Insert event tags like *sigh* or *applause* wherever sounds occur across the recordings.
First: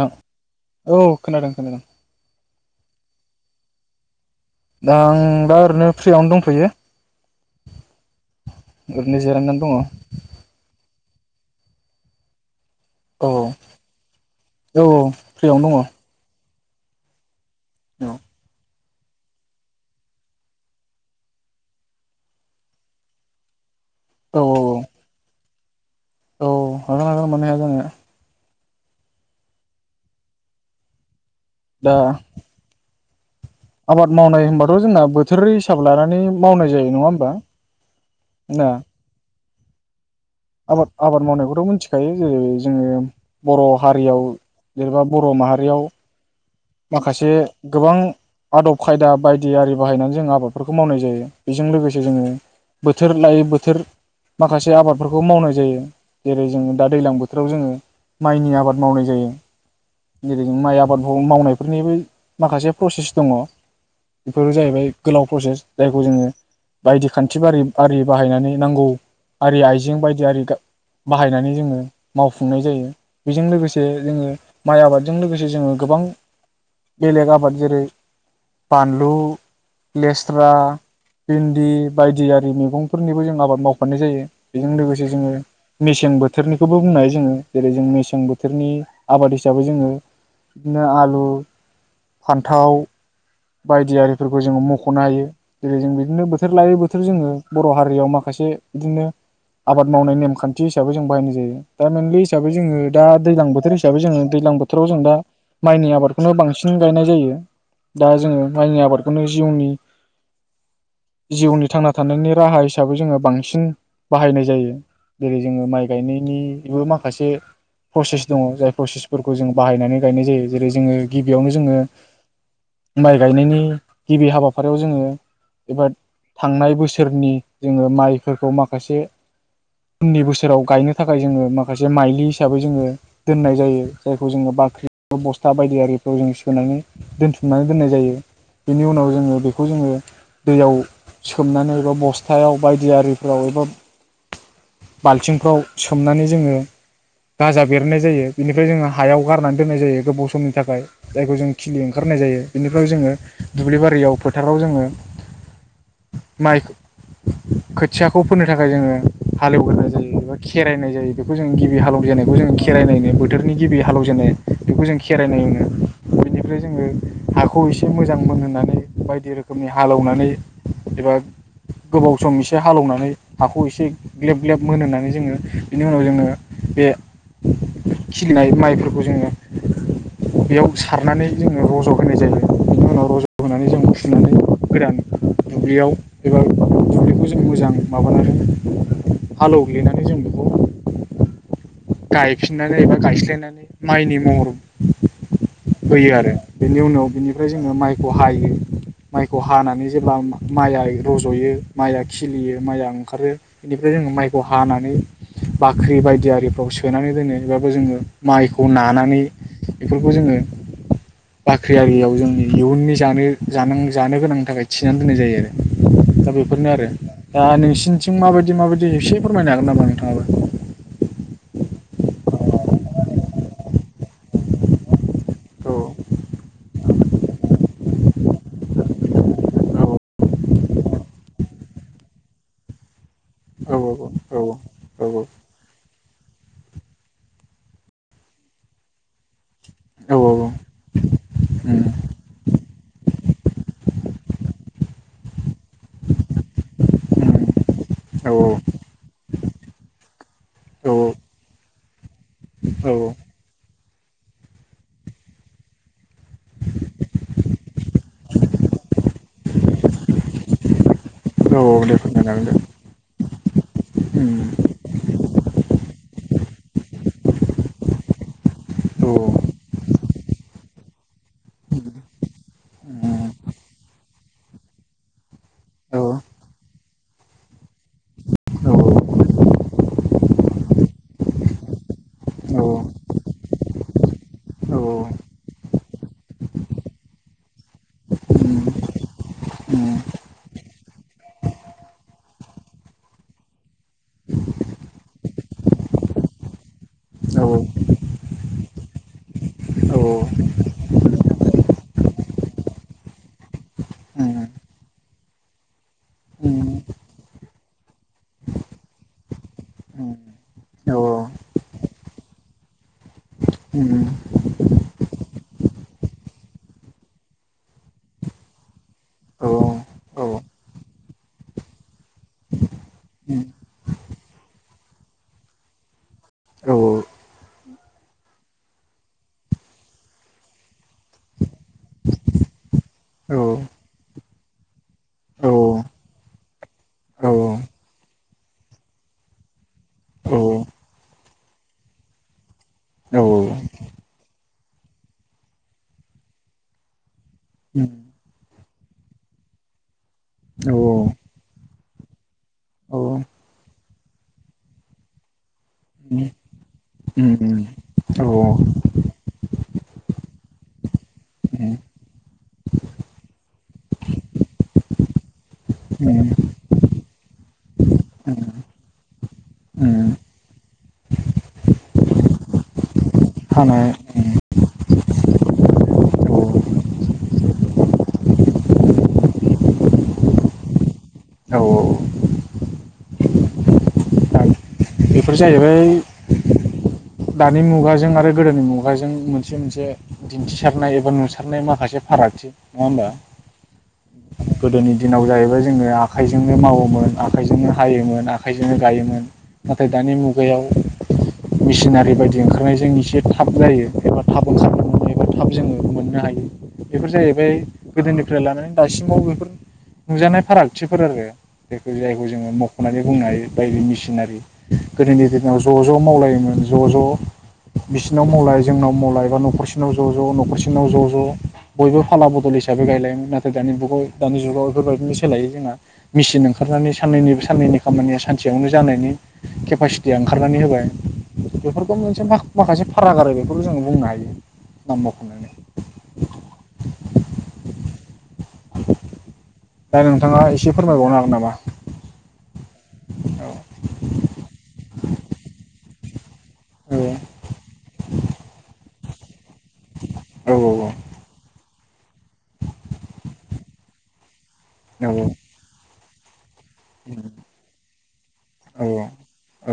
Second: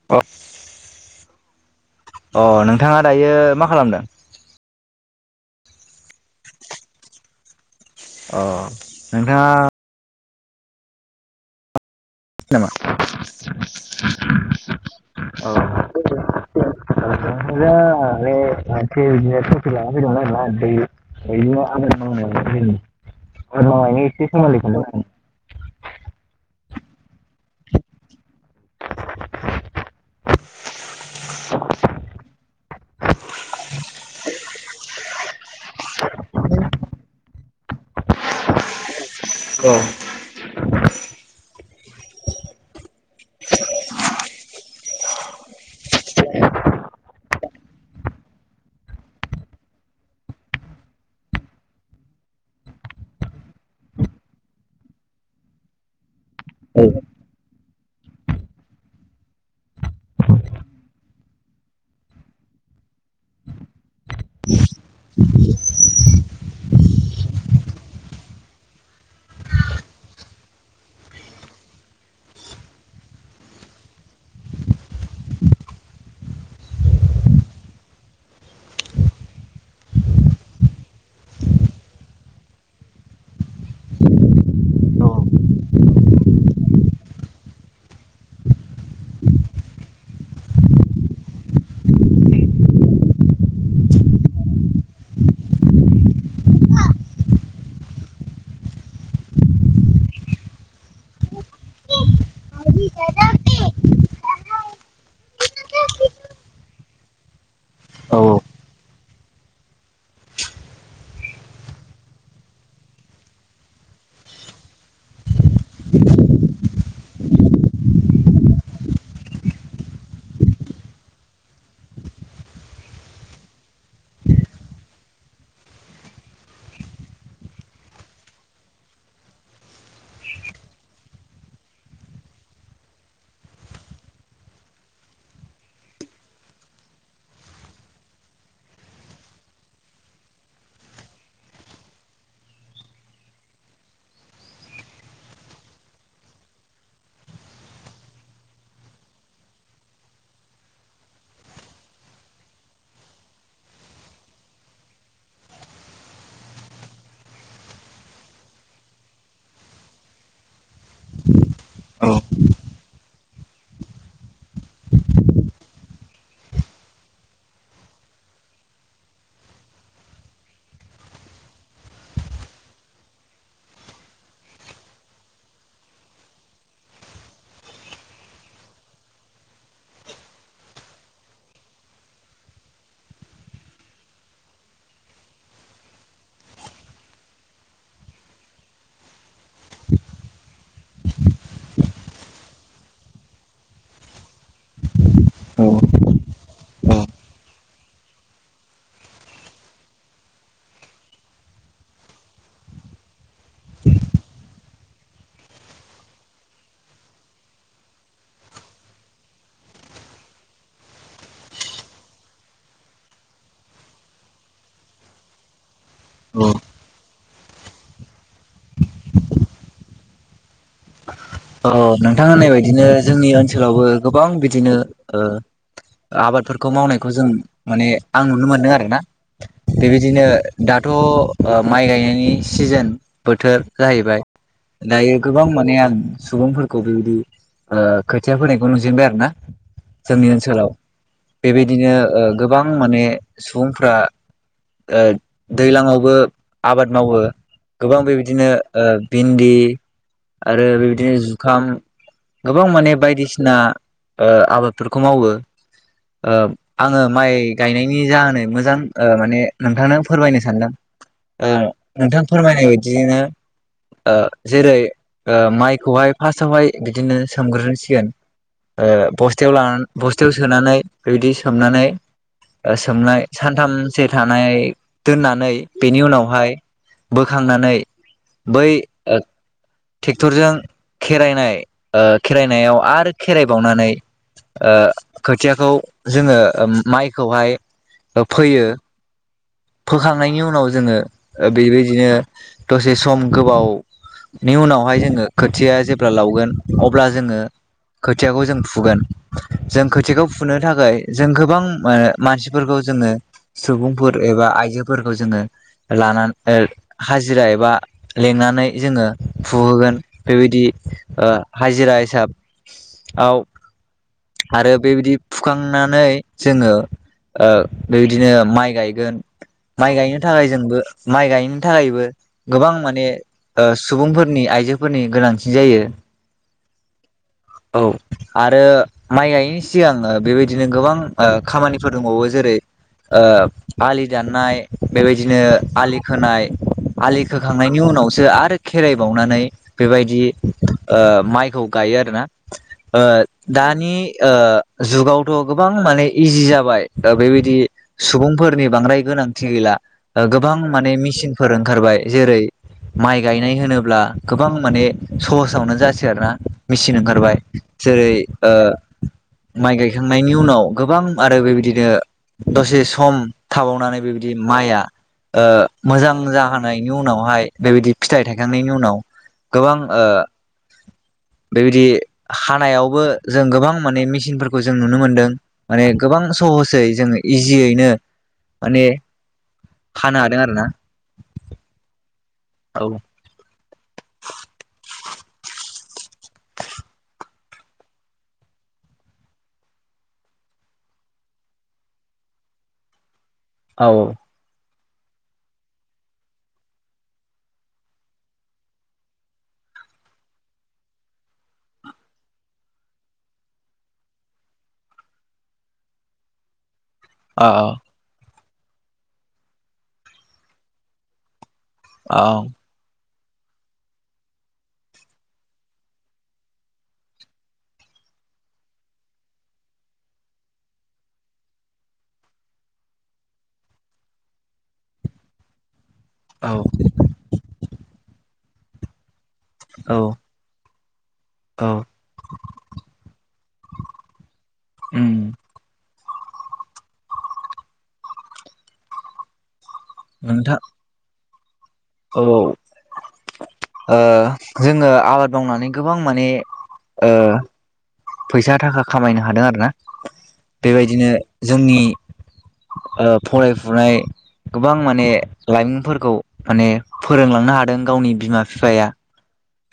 नों अ औ खोनादों खोनादों। अ नोंथाङा दायो मा खालामदों? दा आं दा ओरैनो फ्रियावनो दंथयो अ ओरैनो नोंथाङा जिरायनानै दङ औ नामा? औ औ फ्रियावनो दङ'। *inaudible* ओरैनो औ बे ओ *unintelligible* लाना फैदोंमोन आरोना *unintelligible* आबाद मावनायाव औ *unintelligible* *unintelligible* औ औ हागोन हागोन मानो हाया जानो दा *inaudible* आबाद मावनाय होनबाथ' जोंना बोथोरनि हिसाबै लानानै मावनाय जायो नङा होमबा ना। औ आबाद आबाद मावनायखौथ' मिथिखायो जेरै जोङो बर' हारियाव जेनेबा बर' माहारियाव माखासे गोबां आदब खायदा बायदि आरि बाहायनानै जों आबादफोरखौ मावनाय जायो बेजों लोगोसे जोङो बोथोर लायै बोथोर माखासे आबादफोरखौ मावनाय जायो जेरै जोङो दा दैलां बोथोराव जोङो माइनि आबाद मावनाय जायो जेरै माइ आबादखौ मावनाय बेफोरनिबो माखासे प्रसेस दङ'। बेफोरो जाहैबाय गोलाव प्रसेस जायखौ जोङो बायदि खान्थि बारि आरि बाहायनानै नांगौ आरि आइजें बायदि आरि गा बाहायनानै जोङो मावफुंनाय जायो। बेजों लोगोसे जोङो माइ आबादजों लोगोसे जोङो गोबां बेलेग आबाद जेरै बानलु लेस्रा भिन्दि बायदि आरि मैगंफोरनिबो जों आबाद मावफानाय जायो बेजों लोगोसे जोङो मेसें बोथोरनिखौबो बुंनो हायो जोङो जेरै जों मेसें बोथोरनि आबाद हिसाबै जोङो बिदिनो आलु फान्थाव बायदि आरिफोरखौ जोङो मख'नो हायो जेरै जों बिदिनो बोथोर लायै बोथोर जोङो बर' हारियाव माखासे बिदिनो आबाद मावनाय नेमखान्थि हिसाबै जों बाहायनाय जायो दा मेनलि हिसाबै जोङो दा दैज्लां बोथोर हिसाबै जोङो दैज्लां बोथोराव जों दा माइनि आबाद खौनो बांसिन गायनाय जायो दा औ जोङो माइनि आबादखौनो जिउनि जिउनि थांना थानायनि राहा हिसाबै जोङो बांसिन बाहायनाय जायो जेरै जोङो माइ गायनायनिबो माखासे प्रसेस दङ जाय प्रसेसफोरखौ जों बाहायनानै गायनाय जायो जेरै जोङो गिबियावनो जोङो माइ गायनायनि गिबि हाबाफारियाव जोङो एबा थांनाय बोसोरनि जोङो माइफोरखौ माखासे उननि बोसोराव गायनो थाखाय जोङो माखासे माइलि हिसाबै जोङो दोननाय जायो जायखौ जोङो बाख्रि बस्था बायदियारि खौ जों सोनानै दोनथुमनानै दोननाय जायो। बेनि उनाव जोङो बेखौ जोङो दैयाव सोमनानै एबा बस्थायाव बायदि आरिफोराव एबा बाल्थिंफ्राव सोमनानै जोङो गाजा बेरहोनाय जायो। बेनिफ्राय जोङो हायाव गारनानै दोननाय जायो गोबाव समनि थाखाय। जायखौ जों खिलि ओंखारहोनाय जायो। बेनिफ्राय जोङो दुब्लि बारियाव फोथाराव जोङो माइ खोथियाखौ फोनो थाखाय जोङो हालेवग्रोनाय जायो एबा खेरायनाय जायो बेखौ जों गिबि हालौ औ जेननायखौ जोङो खेराइ नाय होनो बोथोरनि गिबि हालेवजेननाय बेखौ जों खेराइनाय होनो। बेनिफ्राय जोङो हाखौ एसे मोजां मोनहोनानै बायदि रोखोमनि हालौनानै एबा गोबाव सम एसे हालौनानै हाखौ एसे ग्लेब ग्लेब मोनहोनानै जोङो बेनि उनाव जोङो बे खिलिनाय माइफोरखौ जोङो बेयाव सारनानै जोङो रज' होनाय जायो बेनि उनाव रज' होनानै जों फुनानै गोदान दुब्लियाव एबा दुब्लिखौ जों मोजां माबानानै हालौवग्लिनानै जों बेखौ गायफिननानै एबा गायस्लायनानै माइनि महर औ फोयो आरो। बेनि उनाव बिनिफ्राय जोङो माइखौ हायो माइखौ हानानै जेब्ला माइया रज'यो माइया खिलियो माइया ओंखारो बेनिफ्राय जोङो माइखौ हानानै बाख्रि बायदि आरिफ्राव सोनानै दोनो एबा जोङो माइखौ नानानै बेफोरखौ जोङो बाख्रि आरियाव जोंनि इयुननि जानो जानां जानो गोनांनि थाखाय थिनानै दोननाय जायो आरो दा बेफोरनो आरो। दा नोंसिनिथिं माबायदि माबायदि एसे फोरमायनो हागोन नामा नोंथाङाबो? अ नोंथां होननाय बायदिनो जोंनि ओनसोलावबो गोबां बिदिनो ओ औ आबादफोरखौ मावनायखौ जों माने आं नुनो मोनदों आरोना बेबायदिनो दाथ' माइ गायनायनि सिजोन बोथोर औ जाहैबाय दायो औ गोबां माने आं सुबुंफोरखौ बेबायदि ओ खोथिया फोनायखौ नुजेनबाय आरो ना। जोंनि औ औ ओनसोलाव उम बेबायदिनो ओ गोबां माने सुबुंफ्रा ओ दैलांआवबो आबाद मावो उम गोबां औ बेबायदिनो भिन्दि आरो औ बेबायदि दिनो जुखाम गोबां औ माने बायदिसिना ओ आबादफोरखौ मावो ओ आङो माइ गायनायनि जाहोनै मोजां ओ माने नोंथांनो फोरमायनो सानदों औ ओ दे नोंथां फोरमायनो फोरमायनाय बायदिनो हागोन ओ दे उम जेरै ओ माइ *unintelligible* खौहाय फार्स्टआवहाय बिदिनो सोमग्रोसिगोन ओ औ औ बस्थायाव लानानै बस्थायाव सोनानै बेबायदि सोमनानै उम सोमनाय सानथामसो थानाय दोननानै बेनि औ उनावहाय बोखांनानै बै औ उम औ उम औ उम औ उम औ उम ओ ट्रेक्टरजों खेरायनाय ओ औ औ उम औ खेरायनायाव आरो खेरायबावनानै ओ खोथियाखौ जोङो माइखौहाय फोयो। फोखांनायनि उनाव जोङो बेबायदिनो दसे सम गोबावनि उनावहाय जोङो खोथिया जेब्ला लावगोन अब्ला जोङो खोथियाखौ जों फुगोन जों खोथियाखौ फुनो थाखाय जों गोबां मानसिफोरखौ जोङो सुबुंफोर एबा आइजोफोरखौ जोङो लाना उम हाजिरा एबा लेंनानै जोङो फुहोगोन बेबायदि ओ हाजिरा हिसाब आव आरो बेबायदि फुखांनानै जोङो ओ बेबादिनो माइ गाय माइ गायनो थाखाय जोंबो माइ गायनो थाखायबो गोबां माने सुबुंफोरनि आइजोफोरनि गोनांथि जायो औ आरो माइ गायैनि सिगां बेबायदिनो गोबां खामानिफोर दंबावो जेरै ओ। लि दाननाय बेबायदिनो आलि खोनाय आलि खोखांनायनि उनावसो आरो खेराइ बावनानै बेबायदि ओ माइखौ गायो आरोना ओ दानि ओ जुगावथ गोबां माने इजि जाबाय। दा बेबायदि सुबुं फोरनि बांद्राय गोनांथि गैला ओ गोबां माने मेसिनफोर ओंखारबाय जेरै माइ गायनाय होनोब्ला गोबां माने सहसावनो जासै आरो ना मेचिन ओंखारबाय जेरै ओ माइ गायखांनायनि उनाव गोबां आरो बेबायदिनो दसे सम थाबावनानै बेबायदि माइआ ओ मोजां जाहांनायनि उनावहाय बेबायदि फिथाइ उम थायखांनायनि उनाव गोबां ओ उम बेबायदि हानायावबो जों गोबां हानाय माने उम मेचिनफोरखौ जों नुनो मोनदों। माने गोबां औ सहसै जों इजियैनो माने खानो हादों आरो ना। औ औ बेफोर जाहैबाय *unintelligible* दानि मुगाजों आरो गोदोनि मुगाजों मोनसे मोनसे दिन्थिसारनाय एबा नुसारनाय माखासे फारागथि नङा होमबा। औ गोदोनि दिनाव जाहैबाय जोङो आखाइजोंनो मावोमोन आखाइजोंनो हायोमोन आखाइजोंनो गायोमोन। दानि मुगायाव मेसिनारि बायदि ओंखारनायजों एसे थाब जायो थाब थाब थाब जोङो मोननो हायो। बेफोर जाहैबाय गोदोनि फ्राय लानानै दासिमाव बेफोर नुजानाय फारागथिफोर आरो बेखौ औ जायखौ जोङो मखनानै बुंनो हायो बायदि मेसिनारि गोदोनि दिनाव ज ज मावलायोमोन ज ज बिसिनाव मावलाय जोंनाव मावलाय बा नखरसेनाव ज ज नखरसिनाव ज ज बयबो फाला बदल हिसाबै गायलायोमोन नाथाय दानि जुगाव दानि जुगाव बेफोरबायदिनो सोलायै जोंङो मिसिन ओंखारनानै साननैनिब साननैनि खामानिया सानसेयावनो जानायनि औ केपासिटिया ओंखारनानै होबाय औ बेफोरखौ मोनसे माखासे फाराग आरो बेखौबो जोङो बुंनो हायो नाम उम मख'नानै। *unintelligible* *unintelligible* दा नोंथाङा नोंथां एसे फोरमायबावनो हागोन नामा औ औ ओ जोङो आबाद मावनानै गोबां माने औ ओ फैसा थाखा खामायनो हादों आरोना औ बेबायदिनो जोंनि ओ फरायफुनाय गोबां औ माने लाइमोनफोरखौ माने फोरोंलांनो हादों गावनि बिमा औ बिफाया,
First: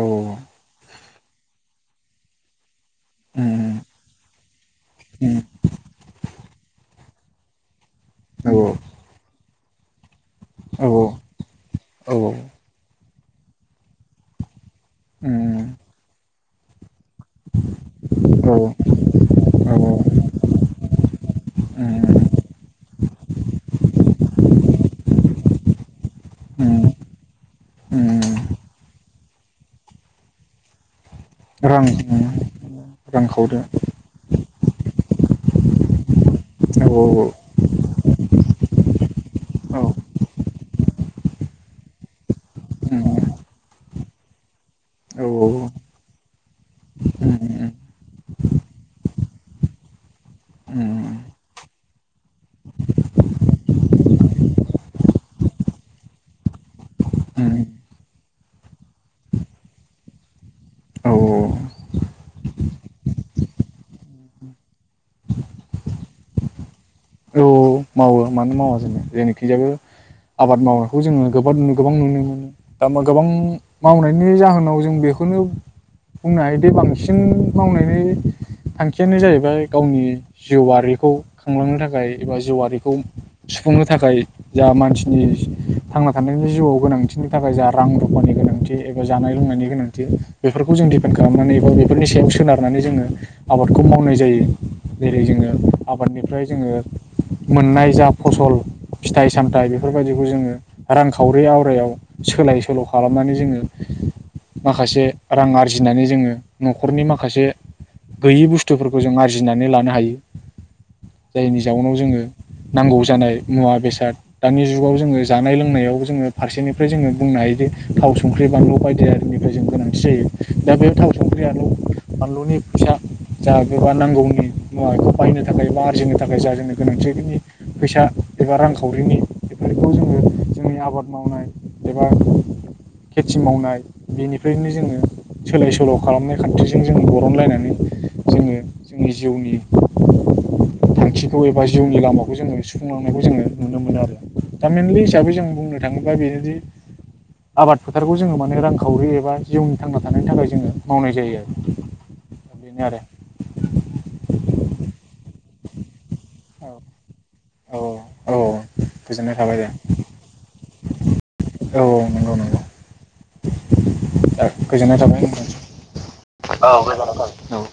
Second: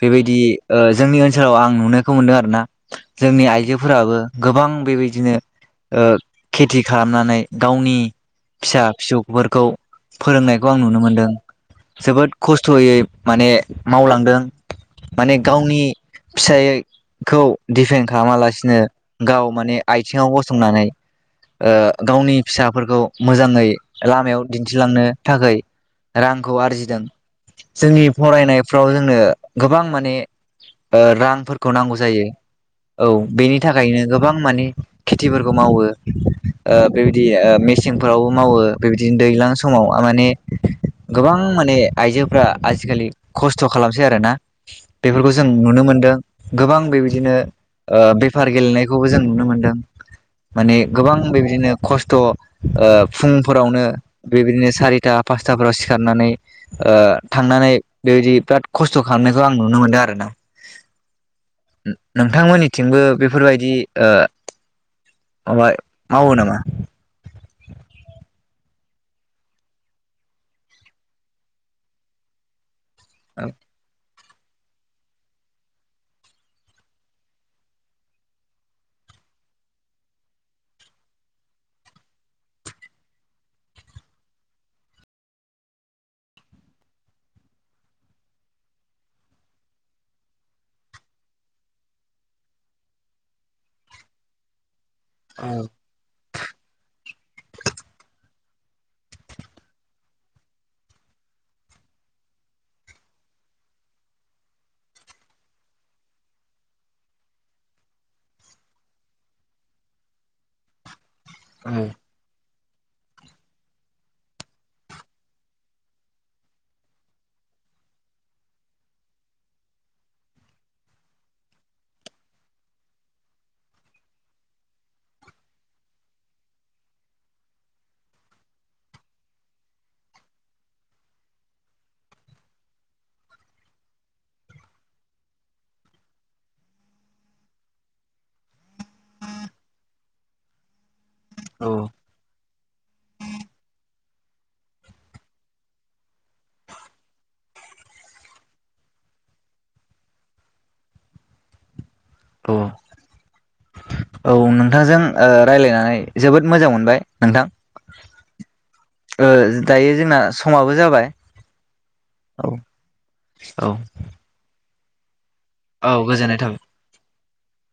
औ ओ जोंनि ओन जेराव आं नुनायखौ मोनदों आरो ना जोंनि उम आइजोफोराबो गोबां बेबायदिनो उम ओ खेथि खालामनानै गावनि औ फिसा फिसौफोरखौ फोरोंनायखौ आं औ नुनो मोन्दों औ जोबोद खस्थयै माने मावलांदों माने उम गावनि फिसायै खौ दिफेन औ खालामालासिनो गाव माने औ औ आथिङाव गसंनानै ओ उम गावनि फिसाफोरखौ मोजाङै लामायाव दिन्थिलांनो थाखाय रांखौ उम आरजिदों जोंनि उम फरायनायफ्राव जोङो, गोबां माने ओ रांफोरखौ रां नांगौ उम जायो औ रांखावरि बेनि थाखायनो गोबां माने खेथिफोरखौ मावो ओ औ बेबायदि ओ मेसेंफोरावबो मावो बेबायदिनो दैज्लां औ समाव माने गोबां माने आइजोफ्रा आजिखालि उम खस्थ खालाम सै आरो ना। औ बेफोरखौ जों उम नुनो मोनदों गोबां बेबायदिनो उम ओ बेफार गेलेनायखौबो जों नुनो मोनदों, माने उम गोबां बेबादिनो खस्थ ओ फुंफोरावनो बेबायदिनो सारिता पासताफोराव सिखारनानै, ओ उम थांनानै बेबायदि बिराद खस्थ खालामनायखौ आं नुनो मोनदों आरोना औ नोंथांमोननिथिंबो बेफोरबायदि ओ माबा मावो नामा? औ मावो मानो मावा जोङो जोंनिखैजायबो आबाद मावनायखौ जोङो गोबां-गोबां नुनो मोनो दा मा गोबां औ मावनाय बेनि जाहोनाव जों बेखौनो बुंनो हायोदि बांसिन मावनायनि थांखियानो जाहैबाय गावनि जिउआरिखौ खुंलांनो थाखाय एबा जिउआरिखौ सुफुंनो थाखाय जा मानसिनि थांना थानायनि जिउआव गोनांथिनि थाखाय जा रां रुफानि गोनांथि एबा जानाय लोंनायनि गोनांथि बेफोरखौ जों दिपेन्ड खालामनानै एबा बेफोरनि सायाव सोनारनानै जोङो आबादखौ मावनाय जायो। जेरै जोङो आबादनिफ्राय जोङो मोननाय जा फसल फिथाइ सामथाइ बेफोरबायदिखौ जोङो रांखावरि आवरायाव सोलाय सोल खालामनानै जोङो माखासे रां आरजिनानै जोङो नखरनि माखासे गैयि बुस्थुफोरखौ जों आरजिनानै लानो हायो। जायनि औ जाउनाव ज नांगौ जानाय मुवा बेसाद दानि जुगाव जोङो जानाय लोंनायाव जोङो फारसेनिफ्राय जोङो बुंनो हायोदि थाव संख्रि बानलु बायदिनिफ्राय जों गोनांथि जायो दा बे थाव संख्रि बानलु बानलुनि फैसा जा गोबा नांगौनि मुवा बेखौ बाहायनो थाखाय बा आरजिनो थाखाय जा जों गोनांथियारिनि फैसा एबा रांखावरिनि बेफोरखौ जोङो जोंनि आबाद मावनाय एबा खेथि मावनाय बेनिफ्रायनो जोङो सोलाय सोल खालामनाय खान्थिजों जोङो बरनलायनानै जोङो जोंनि जिउनि थांखि बा औ जिउनि लामाखौ जोङो सुुंफुंलांनायखौ जोङो नुनो मोनो आरो दा मेनलि हिसाबै जों बुंनो थाङोब्ला बेनोदि आबाद फोथारखौ जोङो माने रांखावरि एबा जिउनि थांना थानायनि थाखाय जोङो मावनाय जायो आरो औ बेनो आरो औ नोंथांजों ओ रायलायनानै जोबोद मोजां मोनबाय नोंथां औ औ ओ गोजोननाय थाबाय दे दायो जोंना समाबो जाबाय औ नंगौ औ नंगौ औ गोजोननाय थाबाय औ गोजोननाय थाबाय। औ